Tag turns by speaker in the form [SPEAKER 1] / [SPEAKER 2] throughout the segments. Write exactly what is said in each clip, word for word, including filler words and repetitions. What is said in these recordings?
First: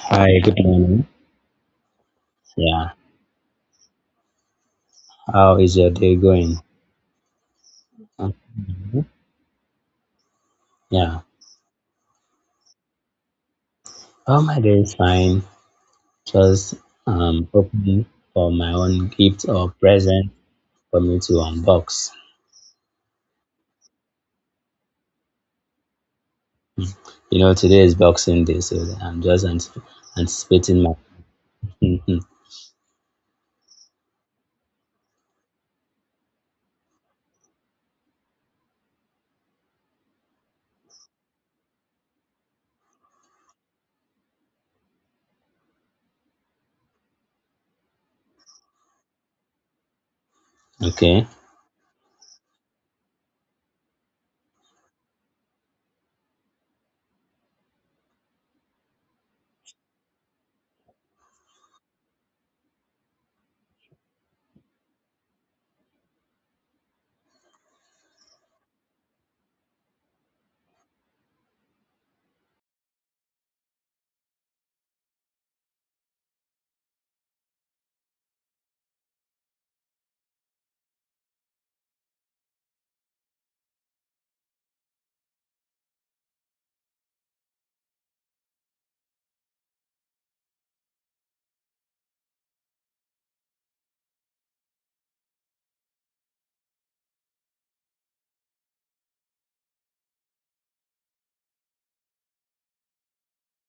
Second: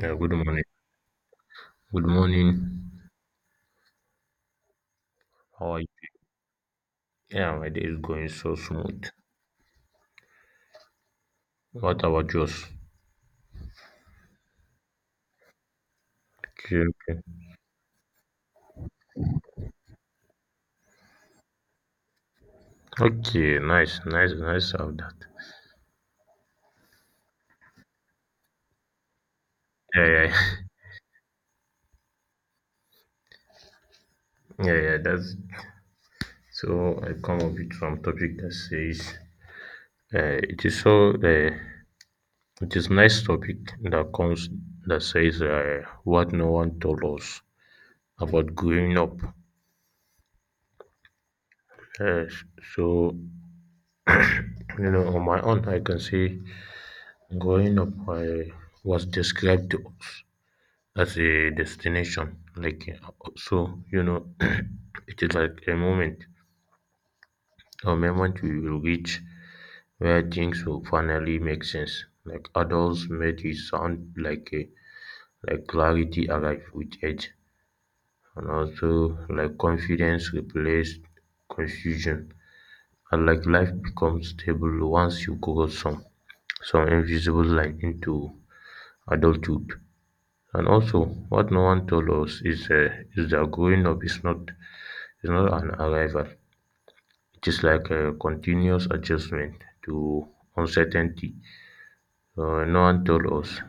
[SPEAKER 1] Yeah, good
[SPEAKER 2] good
[SPEAKER 1] morning.
[SPEAKER 2] morning.
[SPEAKER 1] Good morning.
[SPEAKER 2] Yeah, how
[SPEAKER 1] How
[SPEAKER 2] is
[SPEAKER 1] are you?
[SPEAKER 2] your day going?
[SPEAKER 1] Yeah, my day is going
[SPEAKER 2] Um,
[SPEAKER 1] so smooth.
[SPEAKER 2] Yeah,
[SPEAKER 1] What about yours?
[SPEAKER 2] oh, my day is fine. Just
[SPEAKER 1] Okay, okay.
[SPEAKER 2] um opening for my own gift or present for me to unbox.
[SPEAKER 1] Okay, nice, nice, nice of that.
[SPEAKER 2] You know, today is Boxing Day, so I'm just ant-
[SPEAKER 1] Yeah, yeah,
[SPEAKER 2] anticipating my.
[SPEAKER 1] yeah, yeah. That's so. I come up with some topic that says, uh, it is so. Uh, it is nice topic that comes that says uh, what no one told us about growing up.
[SPEAKER 2] Okay,
[SPEAKER 1] Yes, so you know, on my own, I can say growing up I was described to us as a destination. Like uh, so, you know, it is like a moment, a moment we will reach where things will finally make sense. Like adults made it sound like a like clarity arrived with age, and also like confidence replaced confusion, and like life becomes stable once you cross some some invisible line into adulthood. And also, what no one told us is uh, is that growing up is not It's not an arrival. It is like a continuous adjustment to uncertainty. Uh, no one told us.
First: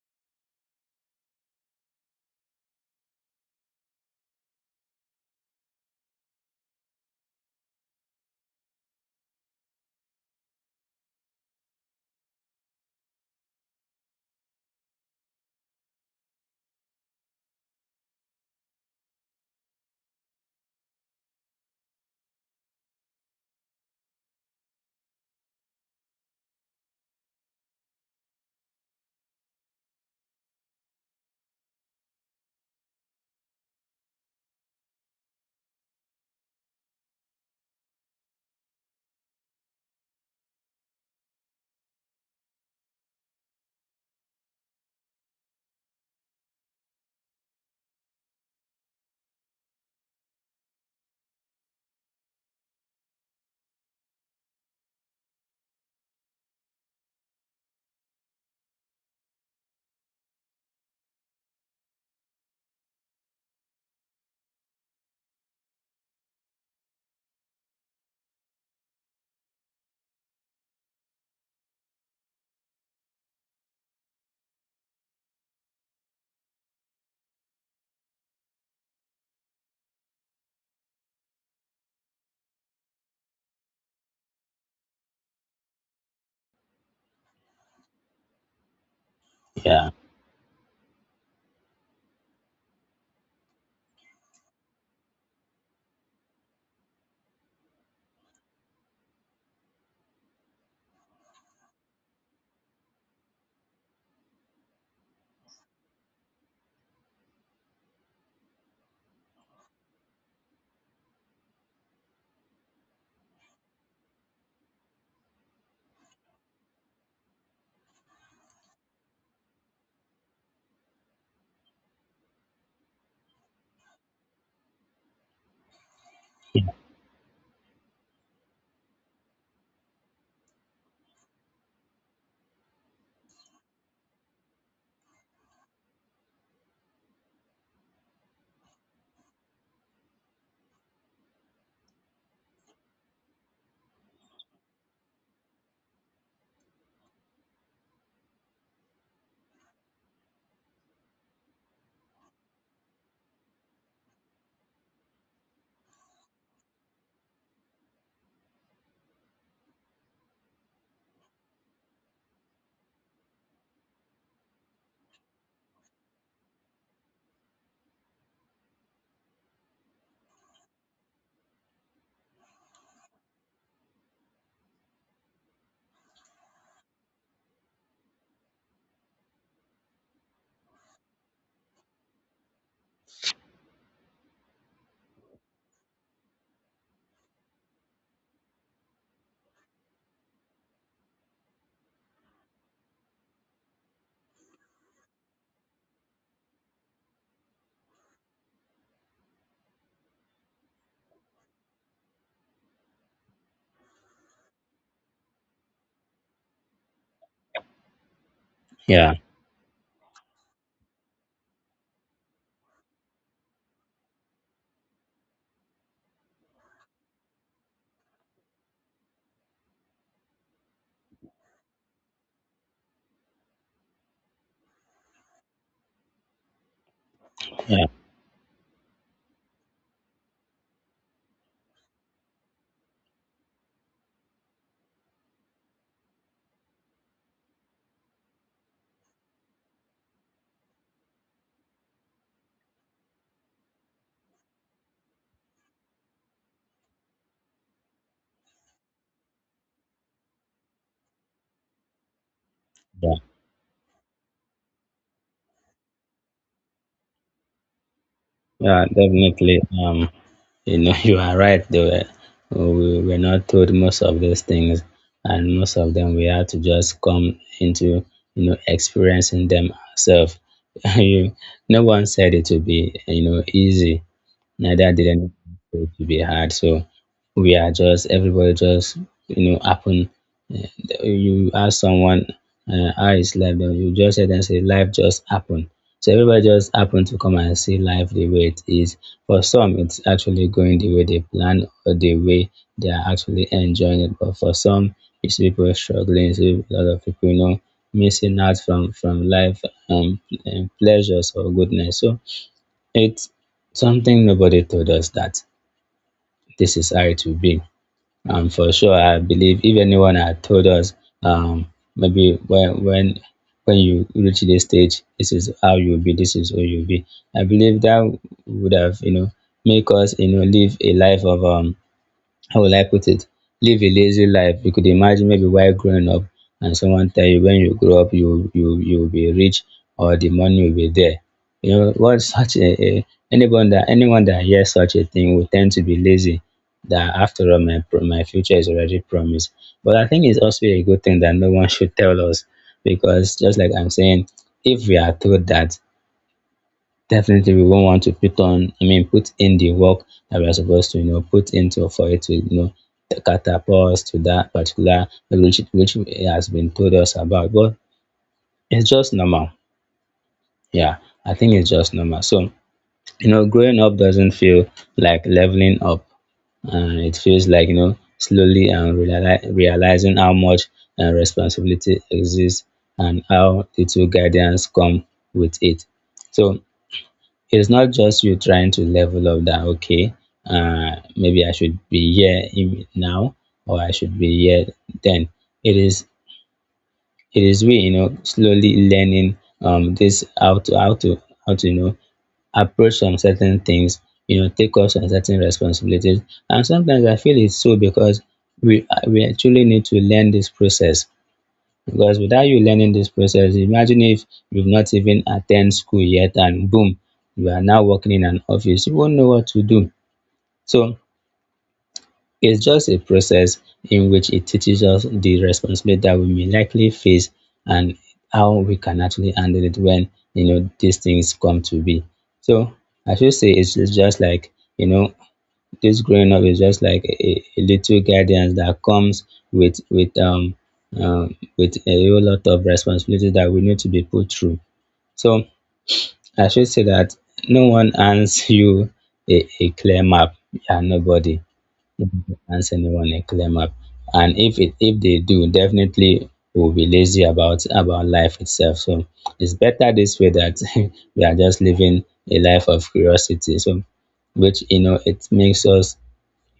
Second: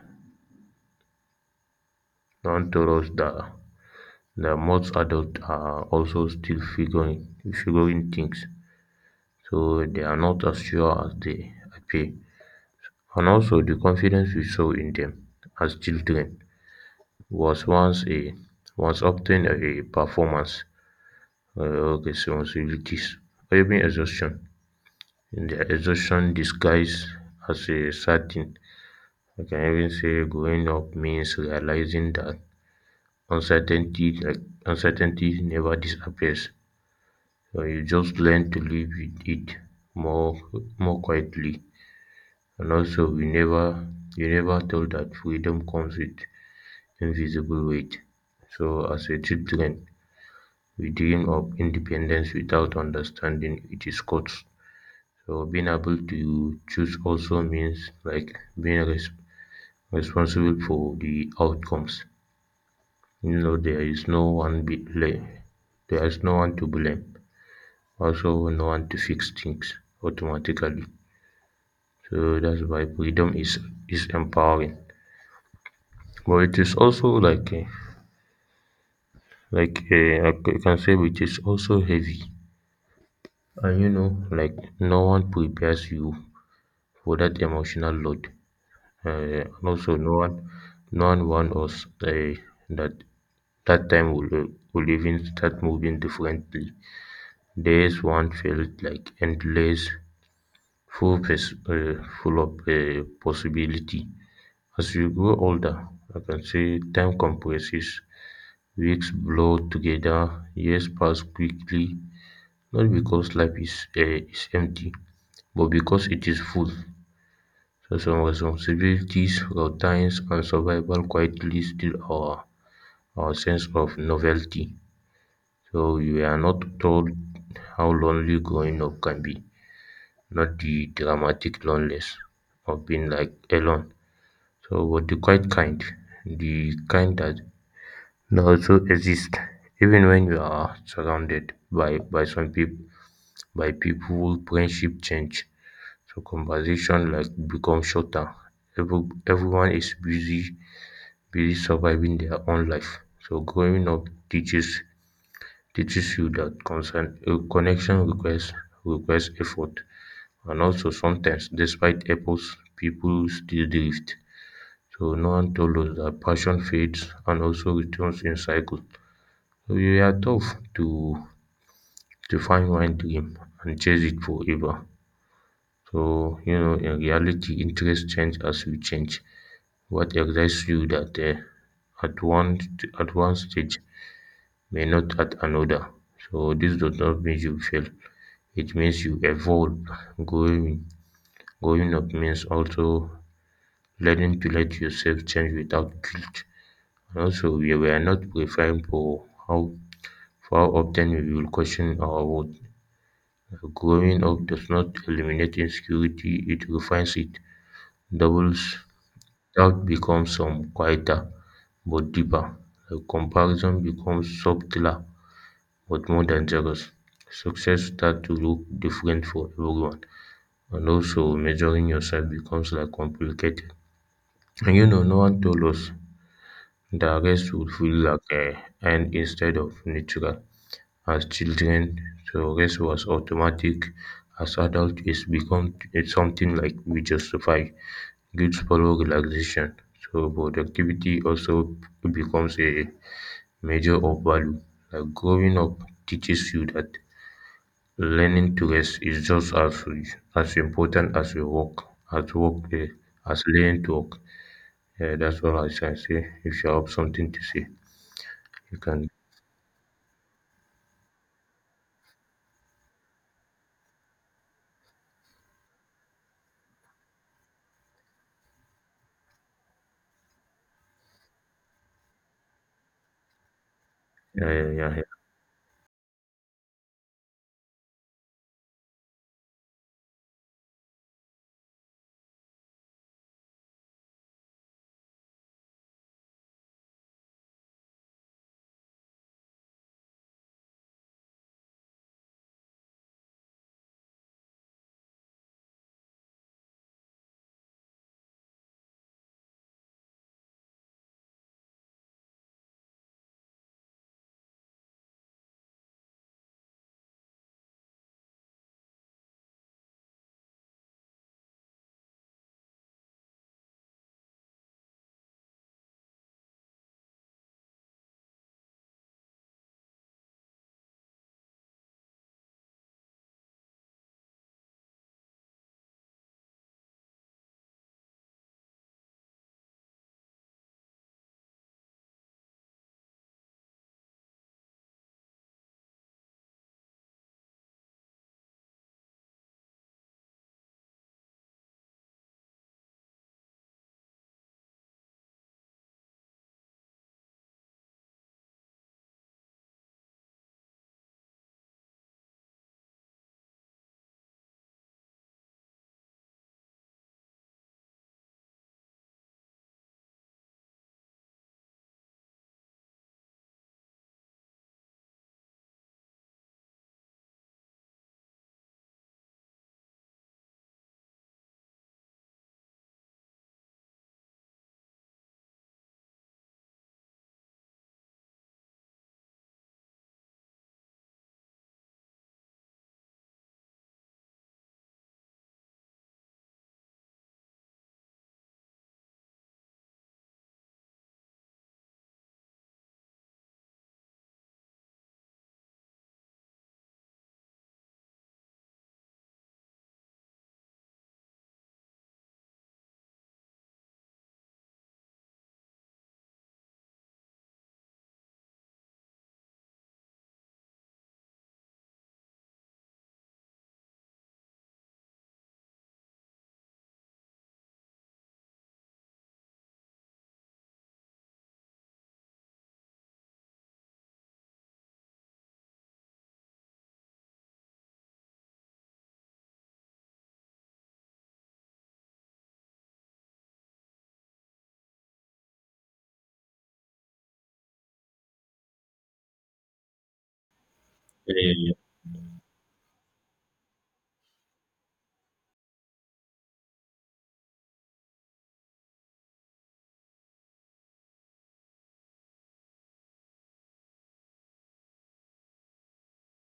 [SPEAKER 1] No one told us that that most adults are also still figuring figuring things, so they are not as sure as they appear. And also, the confidence we saw in them as children was once a was often a performance, uh, responsibilities, or even exhaustion. In their exhaustion disguised as a certain I can even say growing up means realizing that uncertainty like uncertainty never disappears. So you just learn to live with it more more quietly. And also we never you never thought that freedom comes with invisible weight. So as a children, we dream of independence without understanding it is cost. So being able to choose also means like being res- responsible for the outcomes. You know, there is no one be blame. There is no one to blame. Also, no one to fix things automatically. So that's why freedom is is empowering. But it is also like a, like a, I c- can say it is also heavy. And you know, like no one prepares you for that emotional load. Uh, and
[SPEAKER 2] yeah,
[SPEAKER 1] also, no one, no one warned us uh, that that time will will even start moving differently. Days once felt like endless, full pers- uh, full of uh, possibility. As you grow older, I can say time compresses, weeks blow together, years pass quickly, not because life is, uh, is empty, but because it is full. So some responsibilities, routines, and survival quietly steal our, our sense of novelty. So we are not told how lonely growing up can be. Not the dramatic loneliness of being like alone. So, but the quiet kind, the kind that, that also exists even when you are surrounded by by some people, by people, friendship change. So conversation like become shorter. Every, everyone is busy, busy surviving their own life. So growing up teaches teaches you that concern, uh, connection requires requires effort. And also sometimes, despite efforts, people still drift. So no one told us that passion fades and also returns in cycles. We are tough to to find one dream and chase it forever. So you know, in reality, interests change as we change. What excites you that uh, at one at one stage may not at another. So this does not mean you fail. It means you evolve. Growing growing up means also learning to let yourself change without guilt. And also, we were not prepared for how, for how often we will question our worth. Growing up does not eliminate insecurity, it refines it. Doubles
[SPEAKER 2] yeah,
[SPEAKER 1] doubt becomes some quieter but deeper. The comparison becomes subtler but more dangerous. Success starts to look different for everyone, and also measuring yourself becomes like complicated. And you know, no one told us the rest would
[SPEAKER 2] yeah,
[SPEAKER 1] feel like a earned instead of natural. As children, so rest was automatic; as adults, it's become it's something like we justify. Guilt follows relaxation, so productivity also becomes a measure of value. Like growing up teaches you that learning to rest is just as as important as your work as work eh,
[SPEAKER 2] yeah,
[SPEAKER 1] as learning to work. Yeah, that's all I can say. If you have something to say, you
[SPEAKER 2] yeah,
[SPEAKER 1] can.
[SPEAKER 2] definitely. Um, You know, you are right. They were, we were not told most of those things, and most of them we had to just come into, you know, experiencing them ourselves. You, no one said it would be, you know, easy,
[SPEAKER 1] Yeah, yeah,
[SPEAKER 2] neither
[SPEAKER 1] yeah,
[SPEAKER 2] did anything to be hard. So we are just everybody just you know happen. eh, You ask someone, uh, how is life, then you just hear them say life just happened. So everybody just happened to come and see life the way it is. For some, it's actually going the way they plan, or the way they are actually enjoying it. But for some, it's people struggling. It's a lot of people, you know, missing out from from life um, and pleasures or goodness. So it's something nobody told us that this is how it will be. And for sure, I believe if anyone had told us, um, maybe when when when you reach this stage, this is how you'll be, this is who you'll be. I believe that would have, you know make us, you know live a life of, um how will I put it? Live a lazy life. You could imagine, maybe while growing up and someone tell you when you grow up you you you'll be rich or the money will be there. You know what, such a, a anyone that anyone that hears such a thing will tend to be lazy, that after all my pro- my future is already promised. But I think it's also a good thing that no one should tell us, because just like I'm saying, if we are told that, definitely we won't want to put on I mean put in the work that we are supposed to, you know, put into, for it to, you know, catapult us to that particular, which which it has been told us about. But it's just normal. Yeah, I think it's just normal. So you know, growing up doesn't feel like leveling up, and it feels like, you know, slowly and reali- realizing how much uh, responsibility exists and how little guidance come with it. So it's not just you trying to level up, that okay, uh maybe I should be here, im- now, or I should be here. Then it is it is we, you know, slowly learning, um this, how to how to how to you know, approach some certain things, you know, take up some certain responsibilities. And sometimes I feel it's so because we uh, we actually need to learn this process, because without you learning this process, imagine if you've not even attended school yet and boom, you are now working in an office, you won't know what to do. So it's just a process in which it teaches us the responsibility that we may likely face, and how we can actually handle it when, you know, these things come to be. So I should say it's just like, you know, kids growing up is just like a, a little guidance that comes with with um, um with a whole lot of responsibilities that we need to be put through. So I should say that no one hands you a, a clear map. Yeah, nobody
[SPEAKER 1] yeah.
[SPEAKER 2] hands anyone a clear map. And if it if they do, definitely we'll be lazy about about life itself. So it's better this way, that we are just living a life of curiosity. So which, you know, it makes us,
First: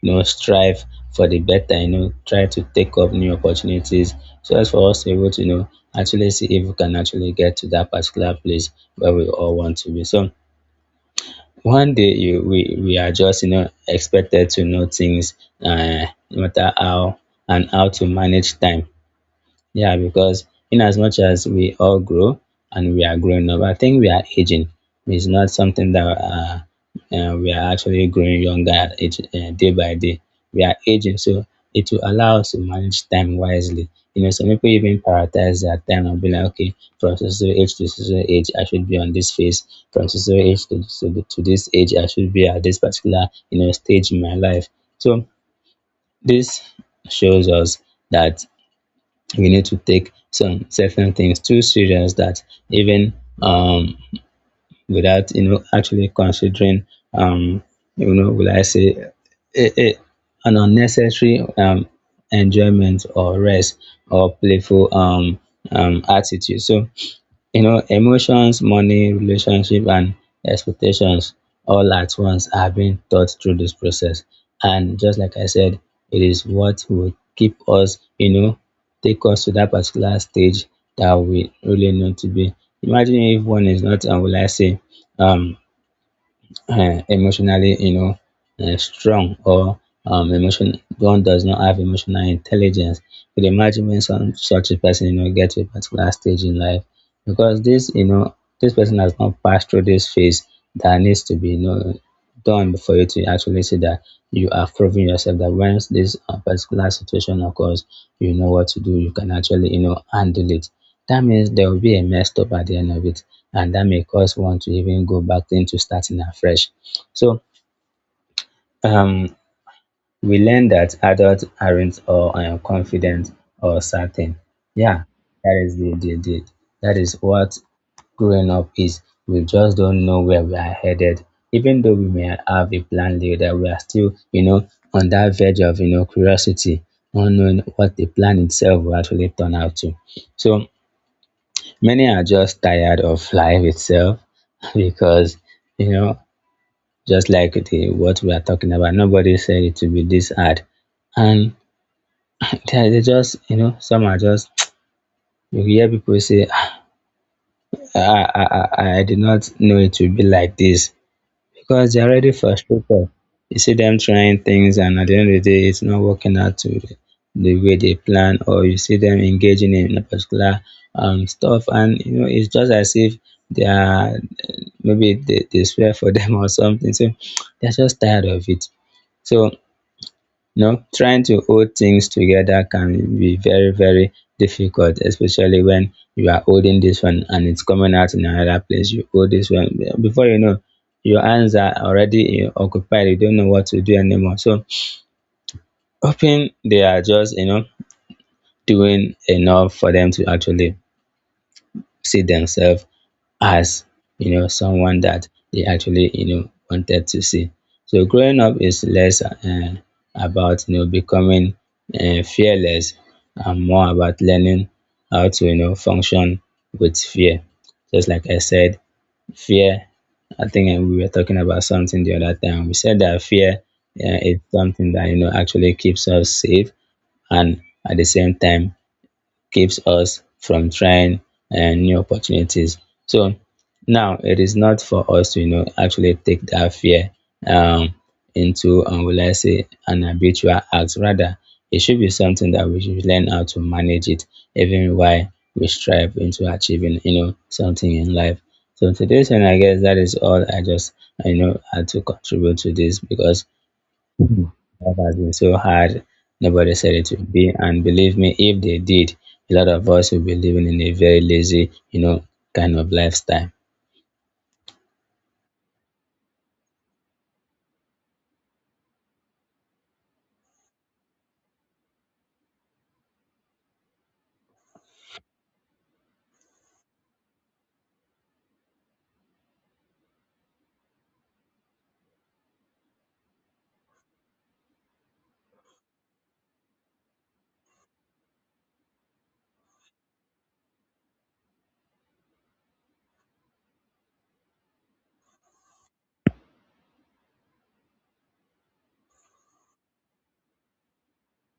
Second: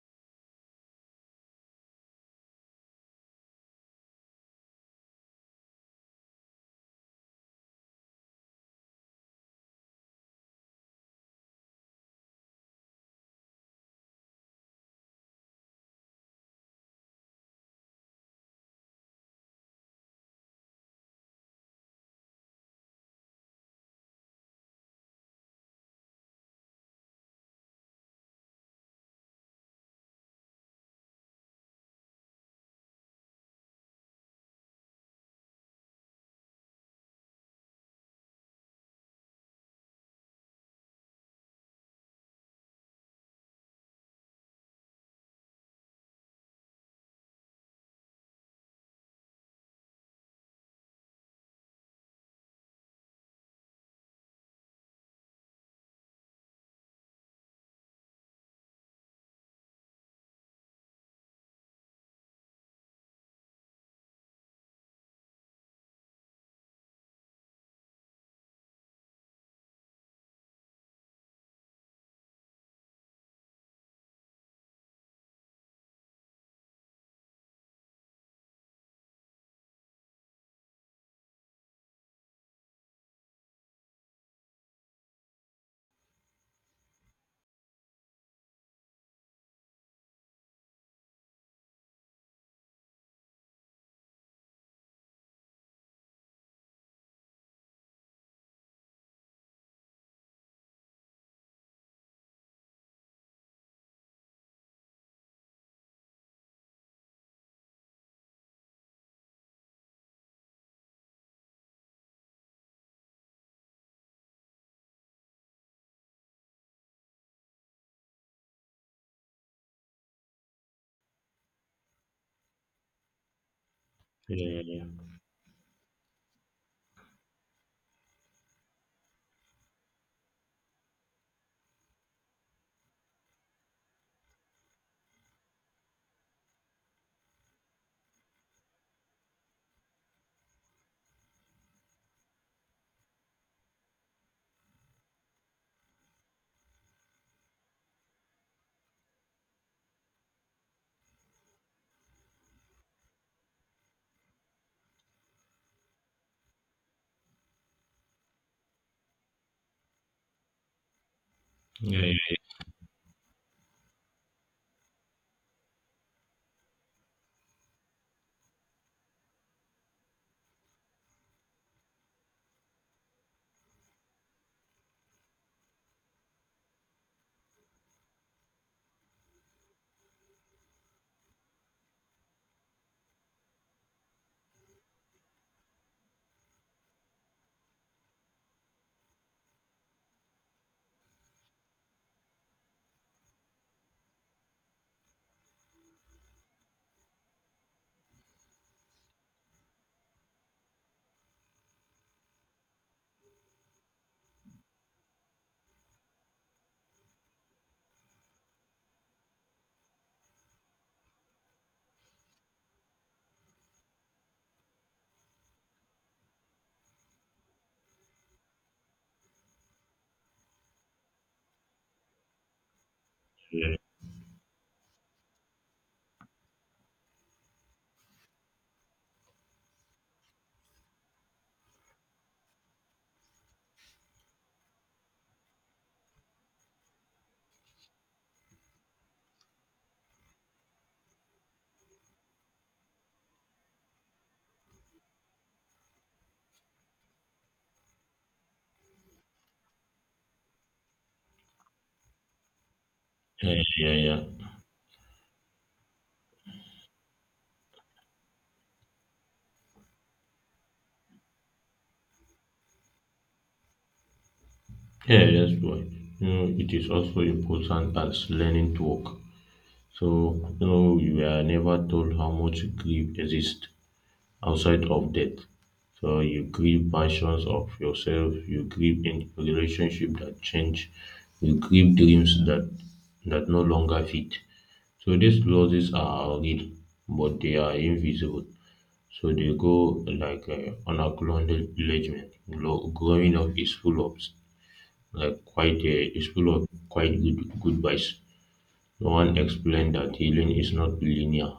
[SPEAKER 2] you know, strive for the better, you know, try to take up new opportunities, so as for us to be able to, you know, actually see if we can actually get to that particular place where we all want to be. So one day you, we, we are just, you know, expected to know things, uh, no matter how, and how to manage time. Yeah, because in as much as we all grow and we are growing up, I think we are aging. It's not something that uh, uh, we are actually growing younger at age, uh, day by day. We are aging, so it will allow us to manage time wisely. You know, some people even prioritize their time and be like, okay, from so so age to so so age, I should be on this phase. From so so age to, to, to this age, I should be at this particular, you know, stage in my life. So this shows us that we need to take some certain things too serious, that even, um, without, you know, actually considering, um, you know, will I say eh, eh, an unnecessary um, enjoyment or rest or playful um, um, attitude. So you know, emotions, money, relationship and expectations all at once are being taught through this process. And just like I said, it is what will keep us, you know, take us to that particular stage that we really know to be. Imagine if one is not, and will I say um uh, emotionally, you know, uh, strong, or um, emotion one does not have emotional intelligence. You could imagine when some such a person, you know, get to a particular stage in life, because this, you know, this person has not passed through this phase that needs to be, you know, done before you, to actually see that you are proving yourself, that once this uh, particular situation occurs, you know what to do, you can actually, you know, handle it. That means there will be a messed up at the end of it, and that may cause one to even go back into starting afresh. So um, we learn that adults aren't, or uh, confident or certain.
[SPEAKER 1] Yeah, yeah,
[SPEAKER 2] Yeah, that is the, the, the that is what growing up is. We just don't know where we are headed. Even though we may have a plan later, we are still, you know, on that verge of, you know, curiosity, not knowing what the plan itself will actually turn out to. So many are just tired of life itself, because, you know, just like the what we are talking about, nobody said it to be this hard. And they are- they just, you know, some are just, you hear people say, "Ah, I, I, I, I did not know it would be like this," because
[SPEAKER 1] yeah, yeah,
[SPEAKER 2] they're
[SPEAKER 1] yeah,
[SPEAKER 2] already frustrated. You see them trying things, and at the end of the day, it's not working out to the, the way they plan, or you see them engaging in a particular um, stuff, and you know, it's just as if they are, maybe they, they swear for them or something. So they're just tired of it. So, you know, trying to hold things together can be very, very difficult, especially when you are holding this one and it's coming out in another place. You hold this one, before you know, your hands are already uh, occupied, you don't know what to do anymore. So hoping they are just, you know, doing enough for them to actually see themselves as, you know, someone that they actually, you know, wanted to see. So growing up is less uh, about, you know, becoming uh, fearless, and more about learning how to, you know, function with fear. Just like I said, fear. I think, uh, we were talking about something the other time. We said that fear, uh, is something that, you know, actually keeps us safe, and at the same time keeps us from trying and new opportunities. So now it is not for us to, you know, actually take that fear um, into, um, will I say, an habitual act. Rather, it should be something that we should learn how to manage it, even while we strive into achieving, you know, something in life. So today's one, I guess that is all I just, I know, had to contribute to this, because
[SPEAKER 1] yeah, yeah, yeah.
[SPEAKER 2] life has been so hard. Nobody said it would be. And believe me, if they did, a lot of us would be living in a very lazy, you know, kind of lifestyle.
[SPEAKER 1] Yeah, yes, boy. You know, it is also important as learning to walk. So, you know, you are never told how much grief exists outside of death. So you grieve versions of yourself, you grieve in relationship that change, you grieve dreams that that no longer fit. So these losses are real, but they are invisible. So they go like uh, on a colonial engagement. Glo- Growing up is full of like quite uh, is full of quite good good vibes. No one explained that healing is not linear.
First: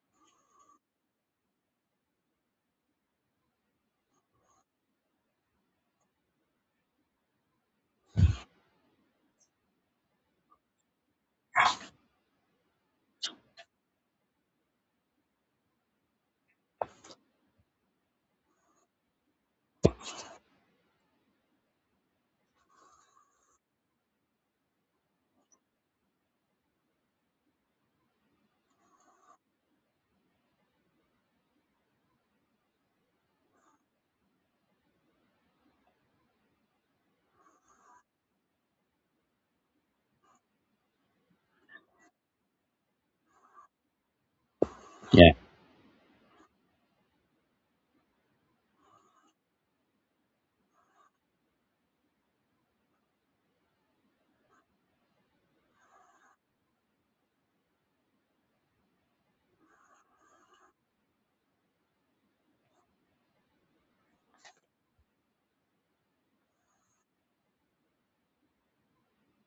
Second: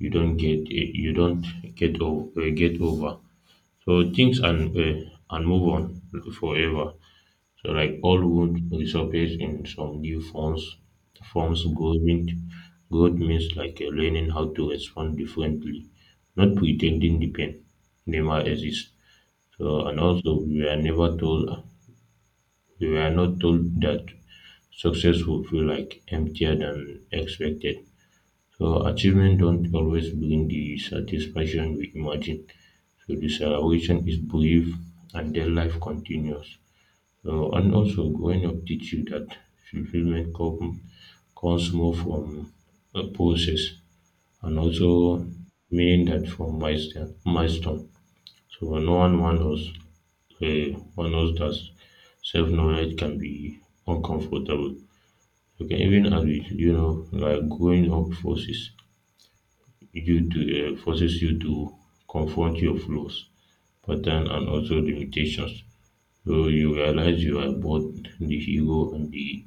[SPEAKER 1] You don't get uh, you don't get over uh, get over. So things and uh, and move on forever. So, like all would resurface in some new forms. Forms growing growth means like you're learning how to respond differently, not pretending the pain never exists. So, and also we are never told we were not told that success will feel like emptier than expected. So achievement don't always bring the satisfaction we imagine. So the celebration is brief and then life continues. Uh, and also growing up teach you that fulfillment come, comes more from a process and also
[SPEAKER 2] Yeah,
[SPEAKER 1] meaning that from milestone. milestone. So no one wants us, uh, wants us that self-knowledge can be uncomfortable. You can even as it, you know, like growing up forces you to uh, forces you to confront your flaws, pattern, and also limitations. So you realize you are both the hero and the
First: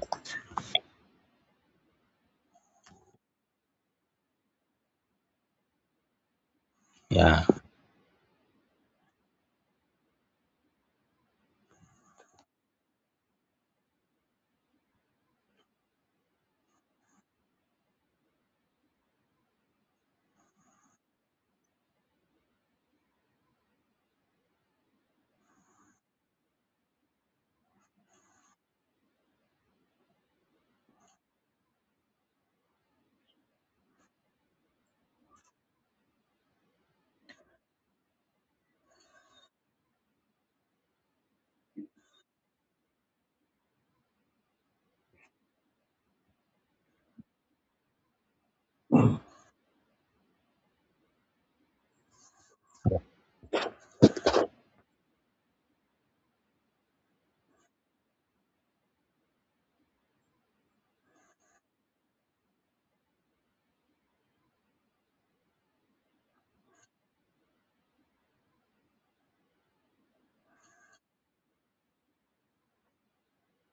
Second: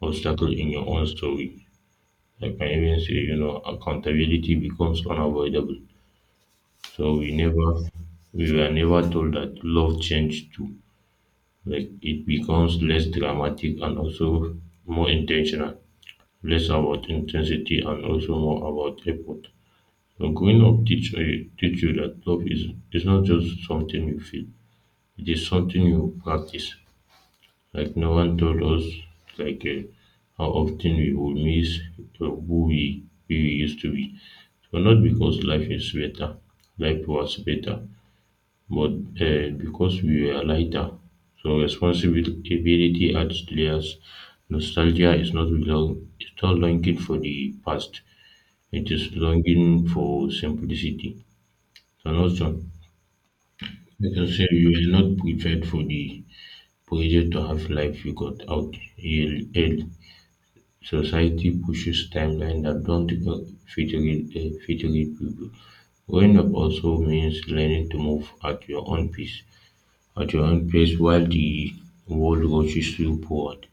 [SPEAKER 1] obstacle in your own story. I can even say, you know, accountability becomes unavoidable. So we
[SPEAKER 2] yeah,
[SPEAKER 1] never, we were never told that love changed too. Like it becomes less dramatic and also more intentional, less about intensity and also more about effort. So growing up teach, eh, teach you that love is, is not just something you feel, it is something you practice. Like no one told us like uh, how often we would miss uh, who we, we used to be. So not because life is better, life was better, but uh, because we were lighter. So responsibility adds layers. Nostalgia is not long, it's not longing for the past. It is longing for simplicity. And also, you can say you were not prepared for the pressure to have life you got out early. Society pushes timelines that don't fit real eh, fit real people. Growing up also means learning to move at your own pace, at your own pace while the world rushes you forward.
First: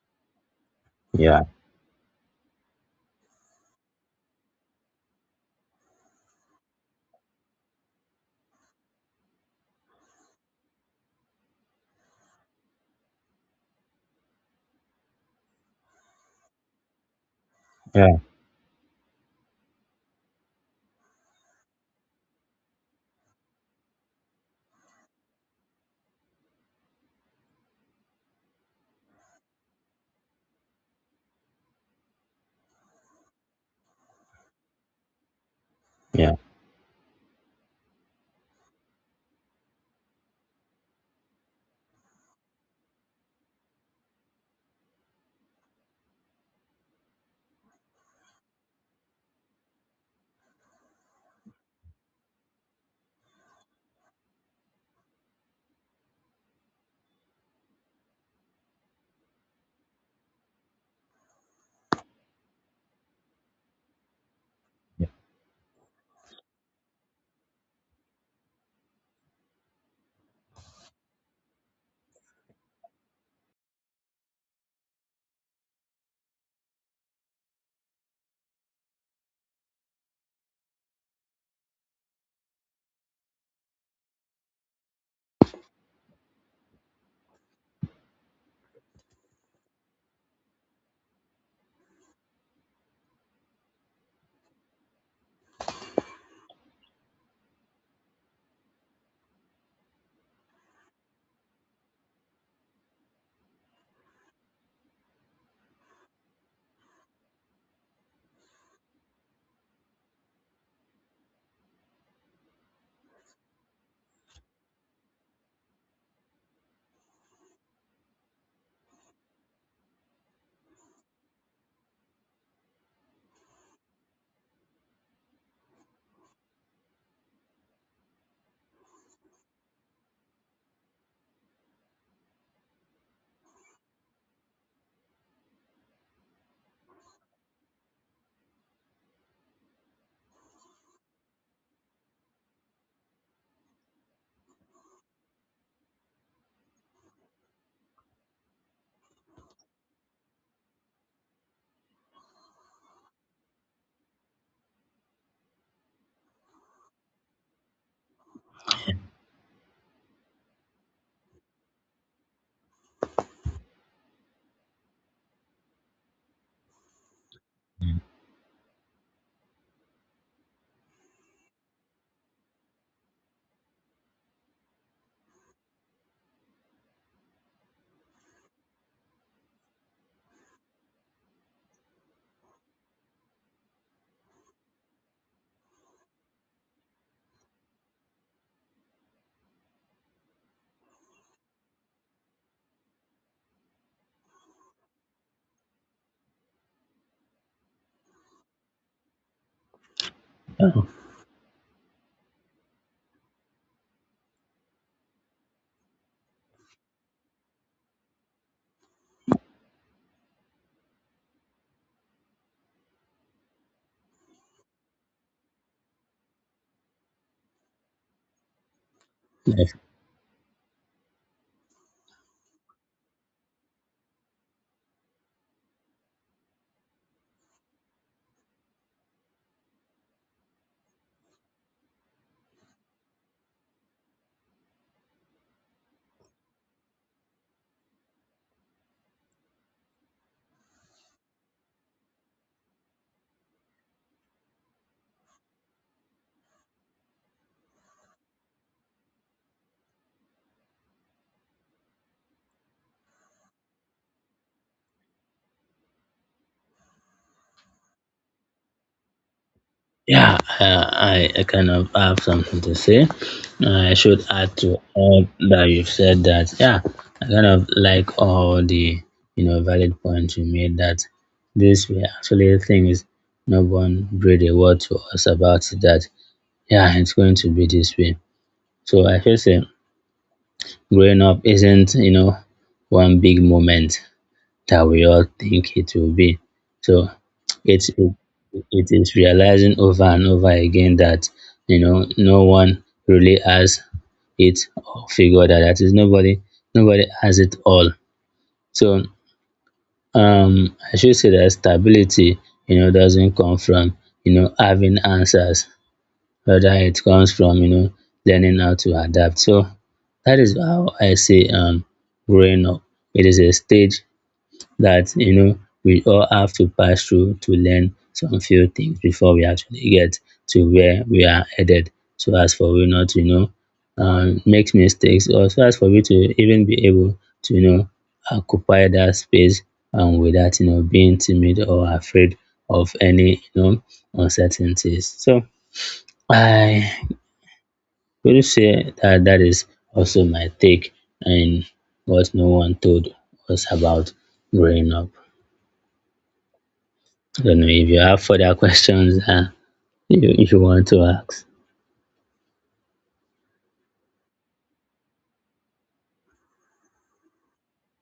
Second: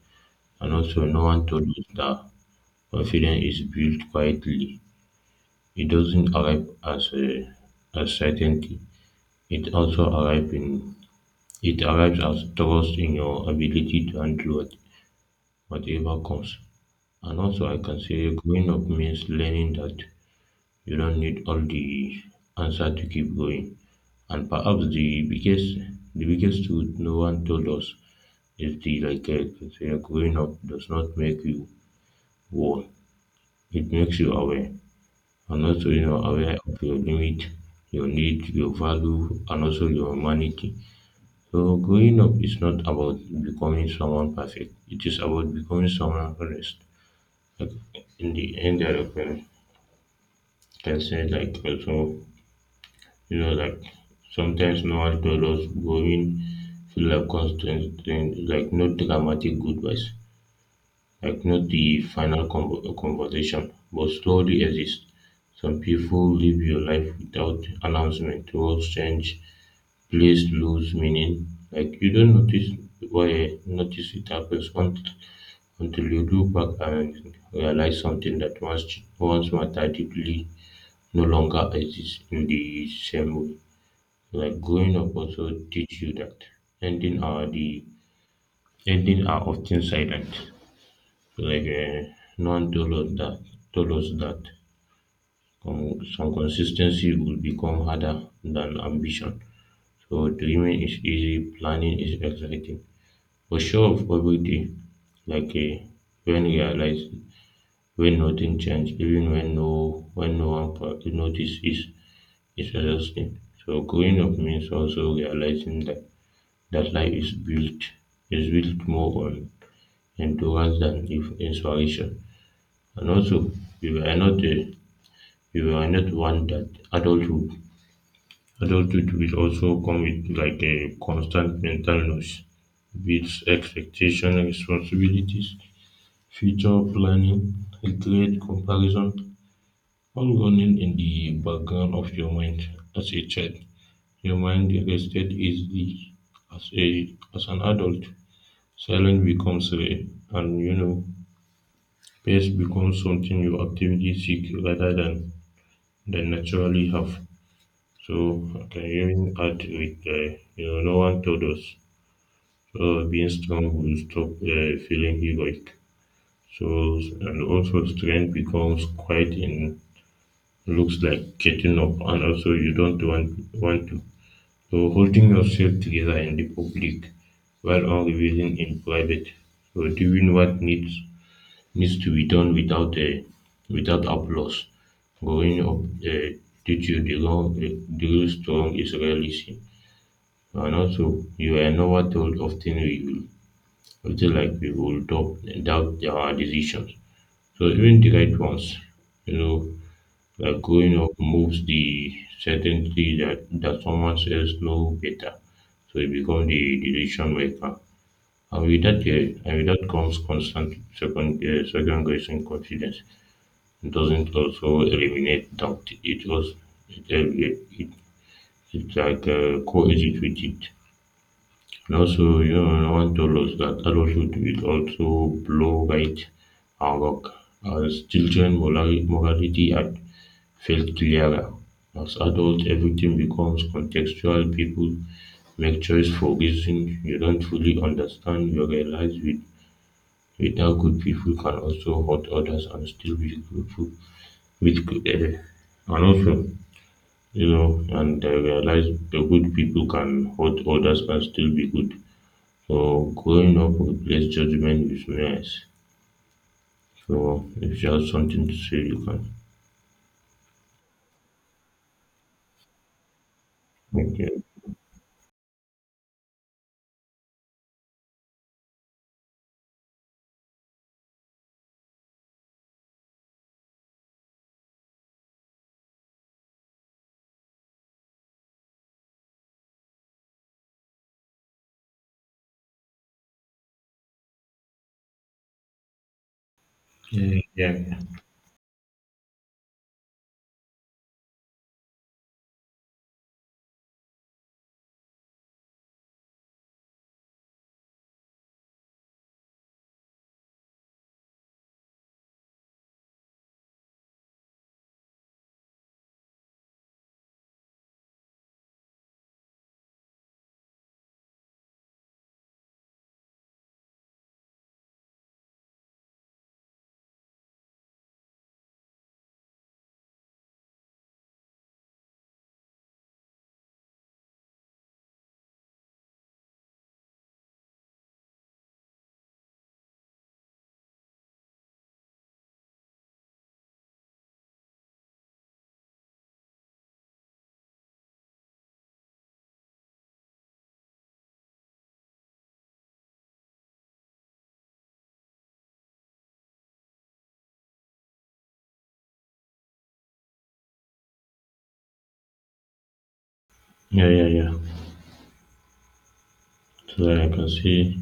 [SPEAKER 1] And also, no
[SPEAKER 2] yeah,
[SPEAKER 1] one told us that confidence is built quietly. It doesn't arrive as a as certainty. It also arrives in it arrives as trust in your ability to handle what- whatever comes. And also, I can
[SPEAKER 2] yeah,
[SPEAKER 1] say growing up means learning that you don't need all the answer to keep going. And perhaps the biggest the biggest truth no one told us is the like uh, growing up does not make you whole. It makes you aware. And also you know
[SPEAKER 2] yeah.
[SPEAKER 1] aware of your limit, your need, your value and also your humanity. So growing up is not about becoming someone perfect. It is about becoming someone honest. Like in the end I can say like also you know, like sometimes normal failures going feel like constant, then like not dramatic goodbyes, like not the final convo- conversation, but slowly exist. Some people live your life without announcement, roles change, place lose meaning. Like you don't notice why notice it happens until, until you look back and realize something that once once mattered deeply no longer exists in the same way. Like growing up also teach you that ending are the ending are often silent. Like uh, no one told us that told us that um, some consistency will become harder than ambition. So dreaming is easy, planning is exciting. For sure of every day, like uh, when you realize when nothing changed, even when no when no one pa- notice is is exhausting. So growing up means also realizing that That line is built is built more on endurance than if inspiration. And also, we were not a, we were not one that adulthood adulthood will also come with like a constant mental noise, with expectation, responsibilities, future planning, regret, comparison, all running in the background of your mind as a child. Your mind rested easily as a as an adult. Silence becomes rare, and you know, pace becomes something you actively seek rather than, than naturally have. So I can even add with uh, you know no one told us so being strong will stop uh, feeling heroic. So and also strength becomes quite in looks like getting up and also you don't want want to. So holding yourself together in the public while on revealing in private. So doing what needs needs to be done without uh, without applause. Growing up uh, teach you the long, uh, the real strong is reality. And also, you are never told often we will, it's like we will doubt, doubt our decisions. So even the right ones, you know, like
[SPEAKER 2] Oh,
[SPEAKER 1] growing up moves the certainty that, that someone else know better. So you become the decision maker. And with that, uh, and with that comes constant second, uh, second guessing confidence doesn't also eliminate doubt, it was it, uh, it, it it's like uh,
[SPEAKER 2] yes.
[SPEAKER 1] coexist with it. And also, you know, no one told us that adulthood will also blow right and rock. As children, morali- morality had felt clearer. As adults, everything becomes contextual. People make choice for reasons you don't fully understand. You realize with, with how good people can also hurt others and still be grateful with good. Uh, and also, you know, and I realized the good people can hurt others and still be good. So growing up replace judgment with nuance. So if you have something to say, you can.
[SPEAKER 2] Yeah, uh, I, I kind of have something to say. I
[SPEAKER 1] Thank
[SPEAKER 2] should
[SPEAKER 1] you.
[SPEAKER 2] add to all that you've said, that yeah, I kind of like all the, you know, valid points you made, that these were actually things no one really a word to us about, that yeah, it's going to be this way. So I feel say growing up isn't, you know, one big moment that we all think it will be. So
[SPEAKER 1] Yeah, yeah,
[SPEAKER 2] it's
[SPEAKER 1] yeah.
[SPEAKER 2] it, it is realizing over and over again that you know no one really has it or figured out. That is nobody nobody has it all. So um I should say that stability, you know, doesn't come from you know having answers whether it comes from you know learning how to adapt. So that is how I see um growing up. It is a stage that you know we all have to pass through to learn some few things before we actually get to where we are headed. So as for we not you know um, make mistakes, or so as for we to even be able to you know occupy that space and without you know being timid or afraid of any you know uncertainties. So I Will you say that that is also my take and what no one told us about growing up. I don't know if you have further questions uh, you, if you want to ask.
[SPEAKER 1] Yeah, yeah, yeah. So that I can see,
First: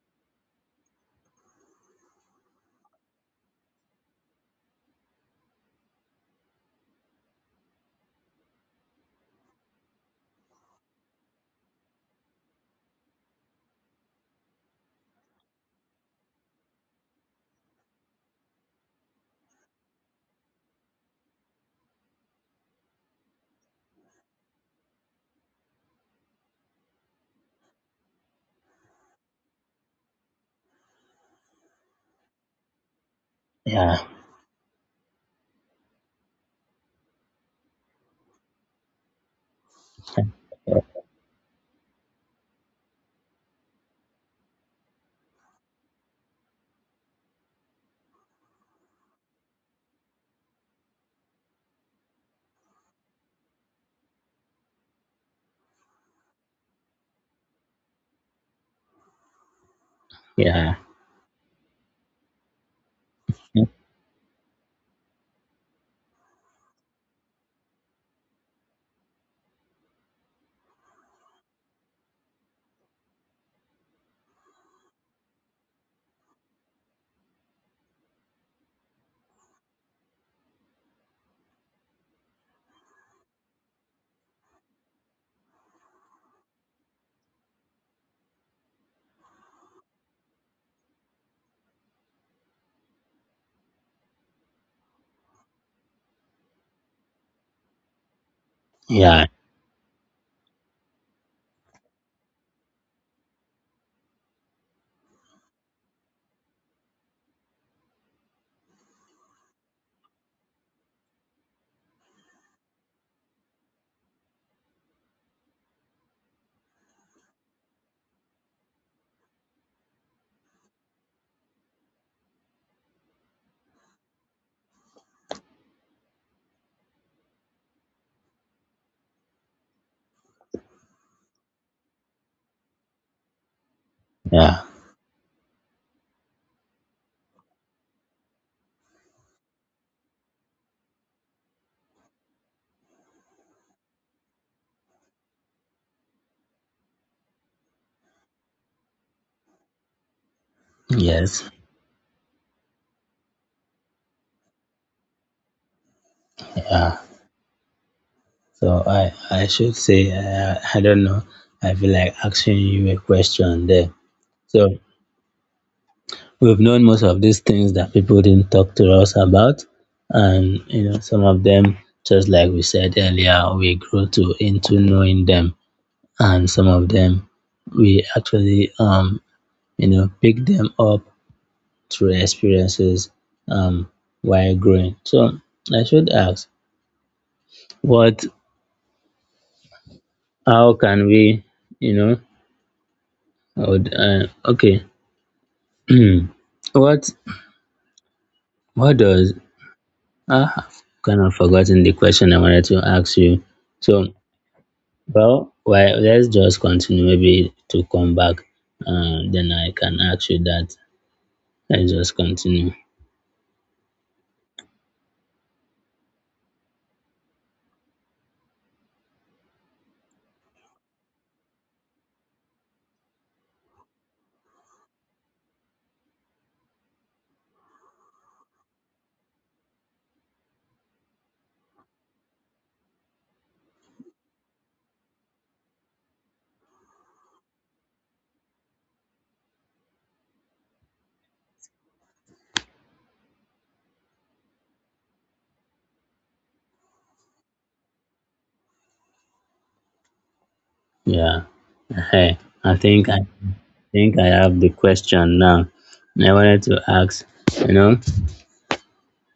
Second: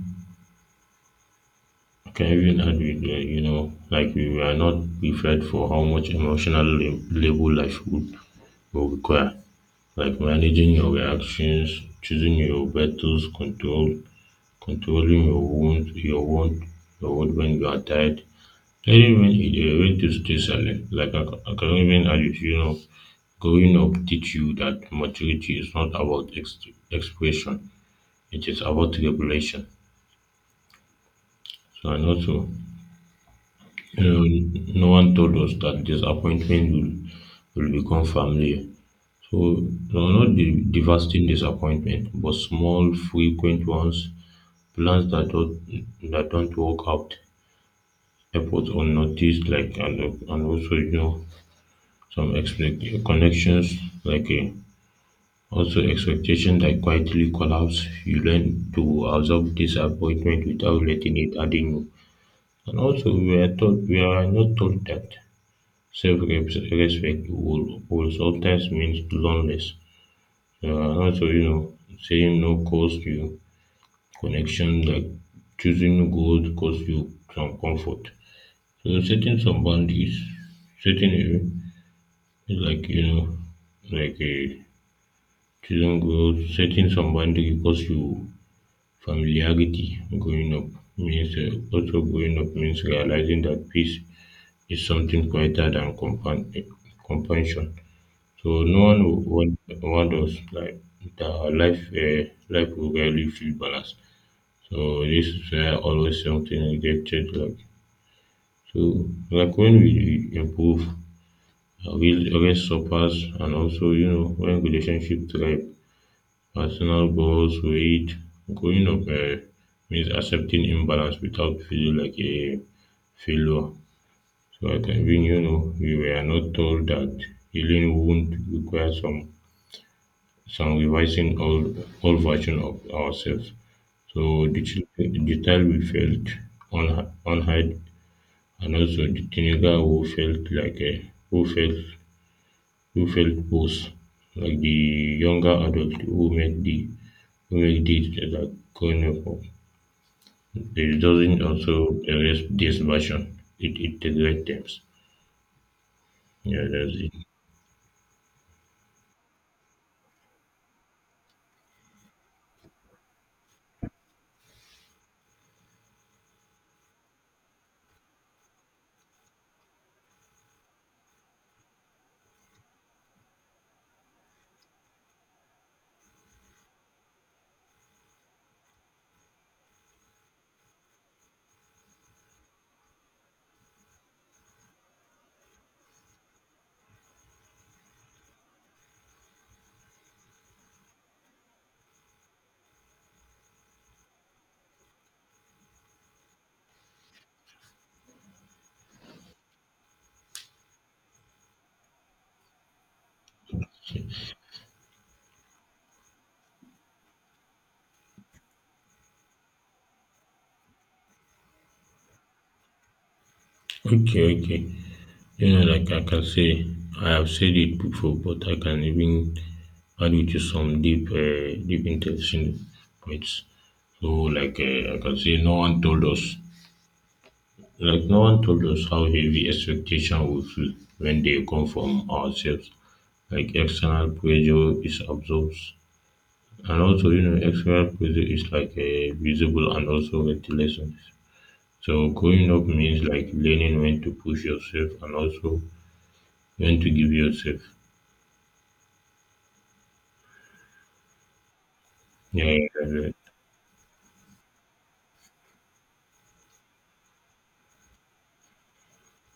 [SPEAKER 1] I can even add with, uh, you know, like we were not prepared for how much emotional lab- labor life would will require. Like managing your reactions, choosing your battles, control controlling your wound your wound your wound when you are tired. Even when e dey when to stay silent like academic adult you know. Growing up teach you that maturity is not about ex expression, it is about regulation. So and also
[SPEAKER 2] Yeah,
[SPEAKER 1] um no one told us that disappointment will will become familiar. So no, not the devastating disappointment but small frequent ones, plans that don't that don't work out airports unnoticed like and, and also you know some expect connections like uh, also expectation that quietly collapse. You learn to absorb disappointment
[SPEAKER 2] yeah,
[SPEAKER 1] without letting it harden you, and also we are taught we are not taught that self-respect will, will sometimes means loneliness, uh, and also you know saying no cost you connection, like choosing good cost you some comfort. So setting some boundaries setting. Like, you know, like uh, Children grow setting some boundary because you familiarity. Growing up means uh, also growing up means realizing that peace is something quieter than compan- eh, compansion. So no one will
[SPEAKER 2] yeah,
[SPEAKER 1] want, want us like that our life uh, life will rarely feel balanced. So this is where always something rejected, like so like when we improve, uh, we rest suffers, and also you know when relationship thrive. Personal goals, weight, growing up um means accepting imbalance without feeling like a failure. So I can even you know we were not told that healing wound requires some some revising old old version of ourselves. So the
[SPEAKER 2] yeah,
[SPEAKER 1] children, the child we felt unha- unheard, and also the teenager who felt like a who felt who felt both like the younger adult who make the who make this like grown up. It doesn't
[SPEAKER 2] yes,
[SPEAKER 1] also erase this version. It integrates them. Yeah, that's
[SPEAKER 2] yeah.
[SPEAKER 1] it.
[SPEAKER 2] So I, I should say, uh, I don't know. I feel like asking you a question there. So we've known most of these things that people didn't talk to us about. And you know, some of them, just like we said earlier, we grew to into knowing them, and some of them we actually um you know pick them up through experiences um while growing. So I should ask, what how can we you know I would, uh, okay what what does Ah, I've kind of forgotten the question I wanted to ask you. So, well, why let's just continue. Maybe to come back, uh, then I can ask you that. Let's just continue.
[SPEAKER 1] Okay, okay. You know, like I can say, I have said it before, but I can even add it to some deep, uh, deep interesting points. So, like uh, I can say, no one told us, like no one told us how heavy expectation will feel when they come from ourselves. Like external pressure is absorbed. And also, you know, external pressure is like a visible and also ventilation. So growing up means like learning when to push yourself and also when to give yourself.
[SPEAKER 2] Yeah. Hey,
[SPEAKER 1] Yeah, yeah,
[SPEAKER 2] I
[SPEAKER 1] yeah,
[SPEAKER 2] think I think I have the question now. I wanted to ask, you know,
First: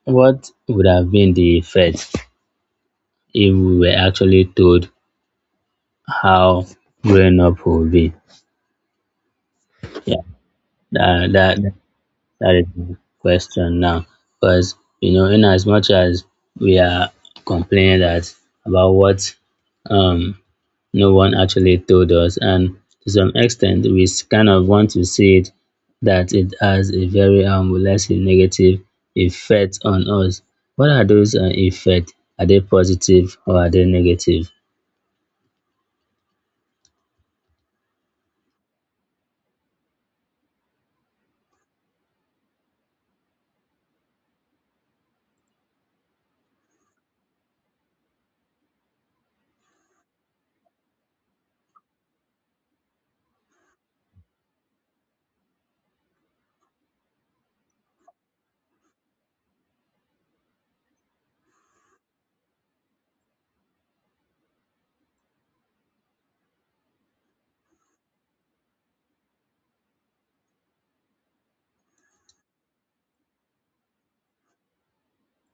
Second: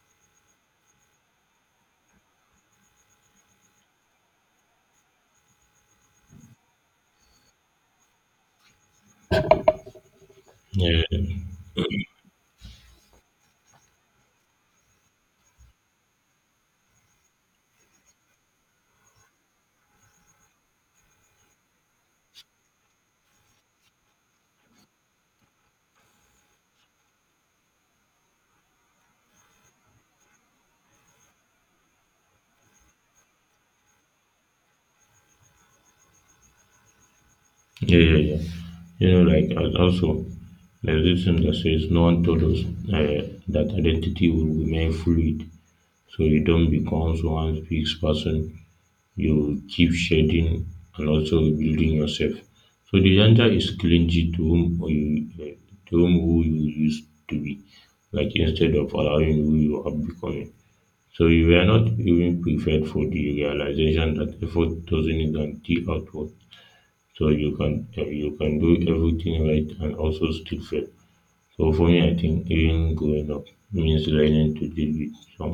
[SPEAKER 2] what would have been the effect if we were actually told how growing up will be? Yeah,
[SPEAKER 1] yeah, yeah, yeah,
[SPEAKER 2] that
[SPEAKER 1] yeah.
[SPEAKER 2] that That is my question now. Because, you know, in as much as we are complaining that about what um, no one actually told us, and to some extent, we s- kind of want to see it that it has a very, um, let's say, negative effect on us. What are those uh, effects? Are they positive or are they negative?
[SPEAKER 1] Yeah, yeah, yeah. You know, like and also there's this thing that says no one told us uh, that identity will remain fluid. So you don't become one's fixed person, you keep shading and also building yourself. So the gender is clingy to whom you to whom who you used to be, like instead of allowing who you are becoming. So you were not even prepared for the realization that effort doesn't guarantee output. So you can uh, you can do everything right and also still fail. So for me, I think even growing up means learning to deal with some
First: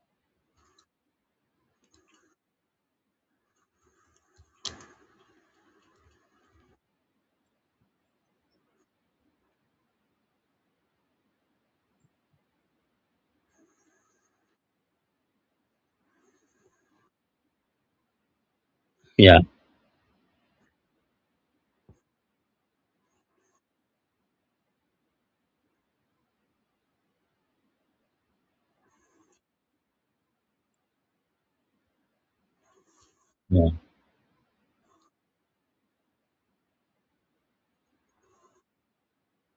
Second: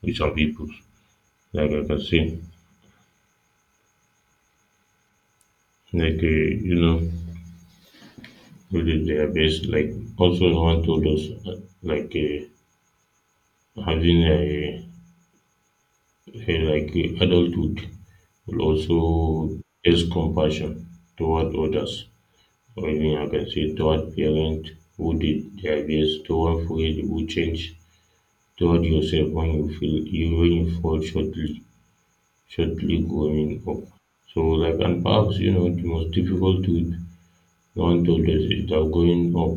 [SPEAKER 1] with some people. Like I can say, like uh, you know, with their best like also known to those like uh, having a, a like uh, adulthood will also
[SPEAKER 2] Yeah,
[SPEAKER 1] is compassion toward others, or even I can say toward parents who did their best, toward friend who change, toward yourself when you feel you when you fall shortly shortly growing
[SPEAKER 2] yeah,
[SPEAKER 1] up. So like and perhaps you know the most difficult truth no one told us is that growing up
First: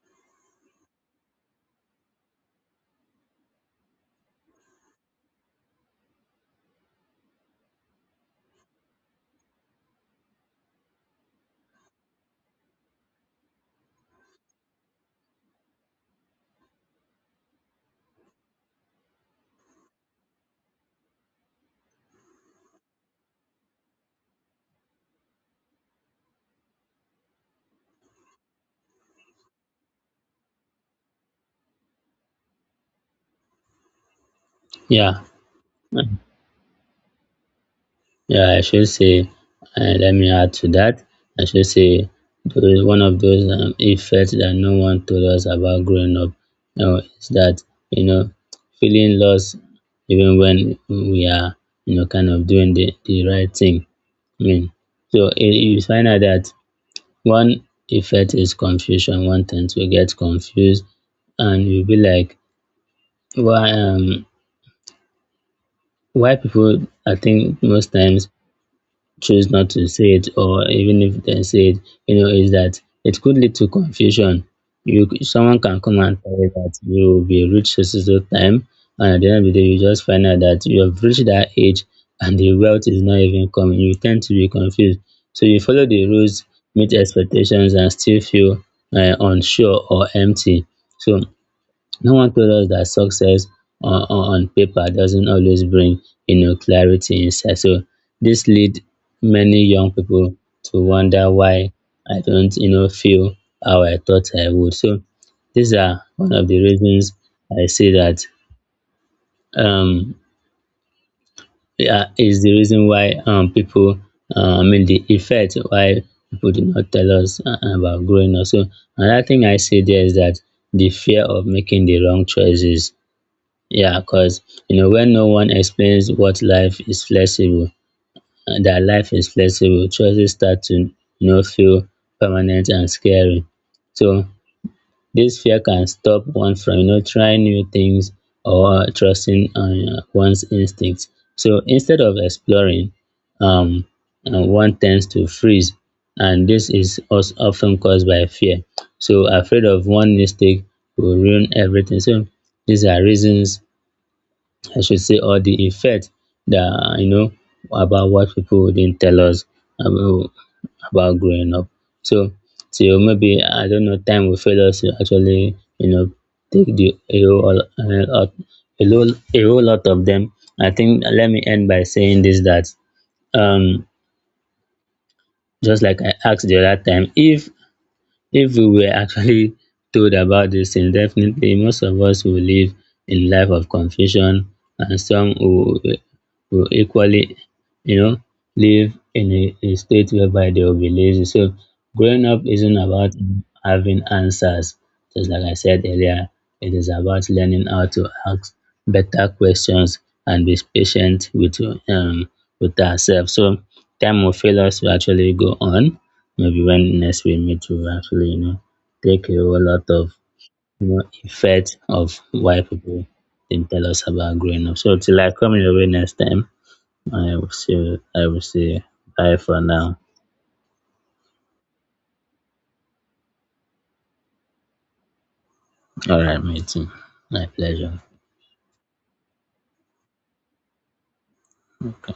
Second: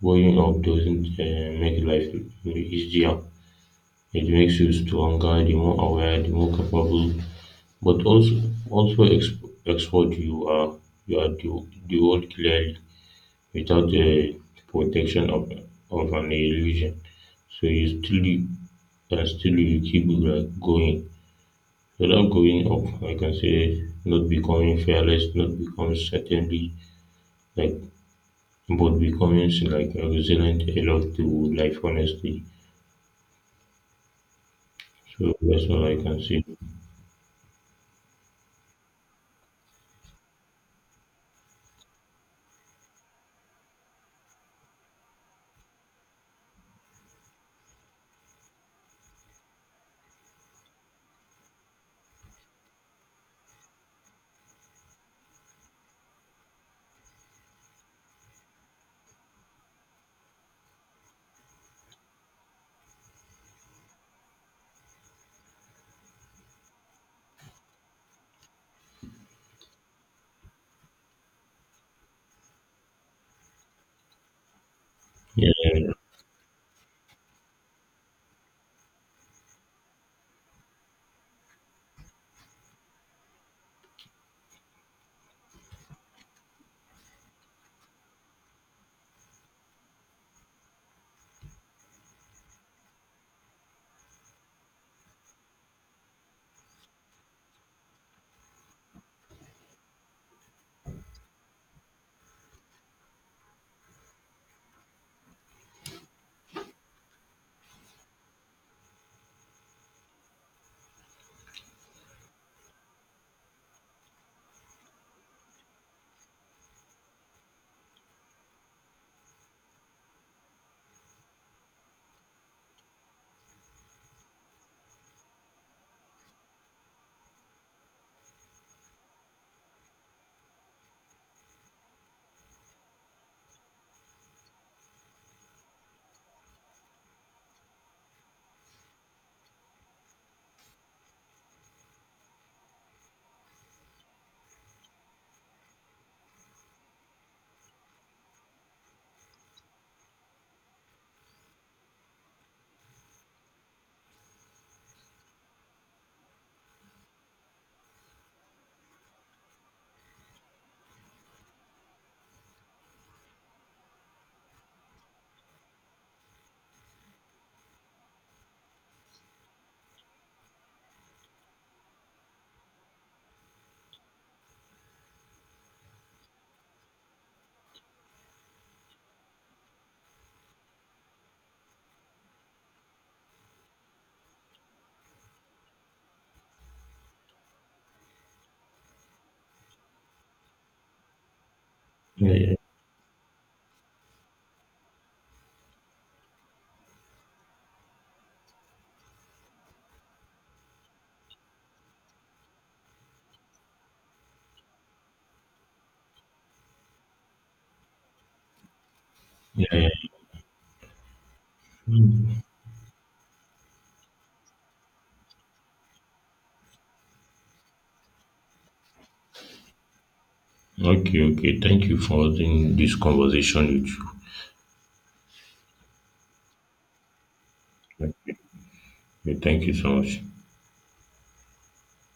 [SPEAKER 1] growing up doesn't uh, make life easier. It makes you stronger, the more aware, the more capable, but also also exp- export you are you are the, the world clearly without the protection of of an illusion. So you still, and still you keep like going. Without going up, I can say not becoming fearless, not becoming certainly, like, but becoming like resilient a lot to life honestly.
[SPEAKER 2] yeah.
[SPEAKER 1] So that's all I can say.
[SPEAKER 2] Yeah, I should say, uh, let me add to that. I should say, those- one of those um, effects that no one told us about growing up Now is that, you know, feeling lost even when we are, you know, kind of doing the, the right thing. I mean, so it, you find out that one effect is confusion. One tends to get confused, and you'll be like, why, um, why people, I think most times choose not to say it or even if they say it, you know, is that it could lead to confusion. You c-
[SPEAKER 1] Yeah,
[SPEAKER 2] someone can
[SPEAKER 1] yeah,
[SPEAKER 2] come and tell you that you will be rich so so so time, and at the end of the day, you just find out that you have reached that age and the wealth is not even coming. You tend to be confused. So you follow the rules, meet expectations, and still feel uh, unsure or empty. So no one told us that success on, on on paper doesn't always bring, you know, clarity inside. So this lead many young people to wonder why I don't, you know, feel how I thought I would. So these are one of the reasons I say that um, yeah, is the reason why um, people, uh, I mean, the effect why people do not tell us uh, about growing up. So another thing I say there is that the fear of making the wrong choices yeah, because you know when no one explains what life is flexible, uh, that life is flexible, choices start to you know feel permanent and scary. So this fear can stop one from you know trying new things or trusting on uh, one's instincts. So instead of exploring, um, uh, one tends to freeze, and this is also often caused by fear. So afraid of one mistake will ruin everything. So these are reasons I should say, or the effect that you know about what people wouldn't tell us about, about growing up. So, so maybe I don't know, time will fail us to actually you know take the a whole, uh, a whole a whole lot of them. I think let me end by saying this that um just like I asked the other time, if if we were actually told about this things, definitely most of us will live in life of confusion and some will, will equally, you know, live in a, a state whereby they will be lazy. So growing up
[SPEAKER 1] yeah,
[SPEAKER 2] isn't about having answers. Just like I said earlier, it is about learning how to ask better questions and be patient with um with ourselves. So time will fail us to actually go on maybe when next we meet to actually, you know, take a whole
[SPEAKER 1] yeah, yeah.
[SPEAKER 2] lot of you know effect of
[SPEAKER 1] Mm.
[SPEAKER 2] why people didn't tell us about growing up. So till I come your way next time, I will say I will say bye for now.
[SPEAKER 1] Okay, okay. Thank you for having this conversation with you.
[SPEAKER 2] All right, mate. My pleasure.
[SPEAKER 1] Yeah, thank you so much.
[SPEAKER 2] Okay.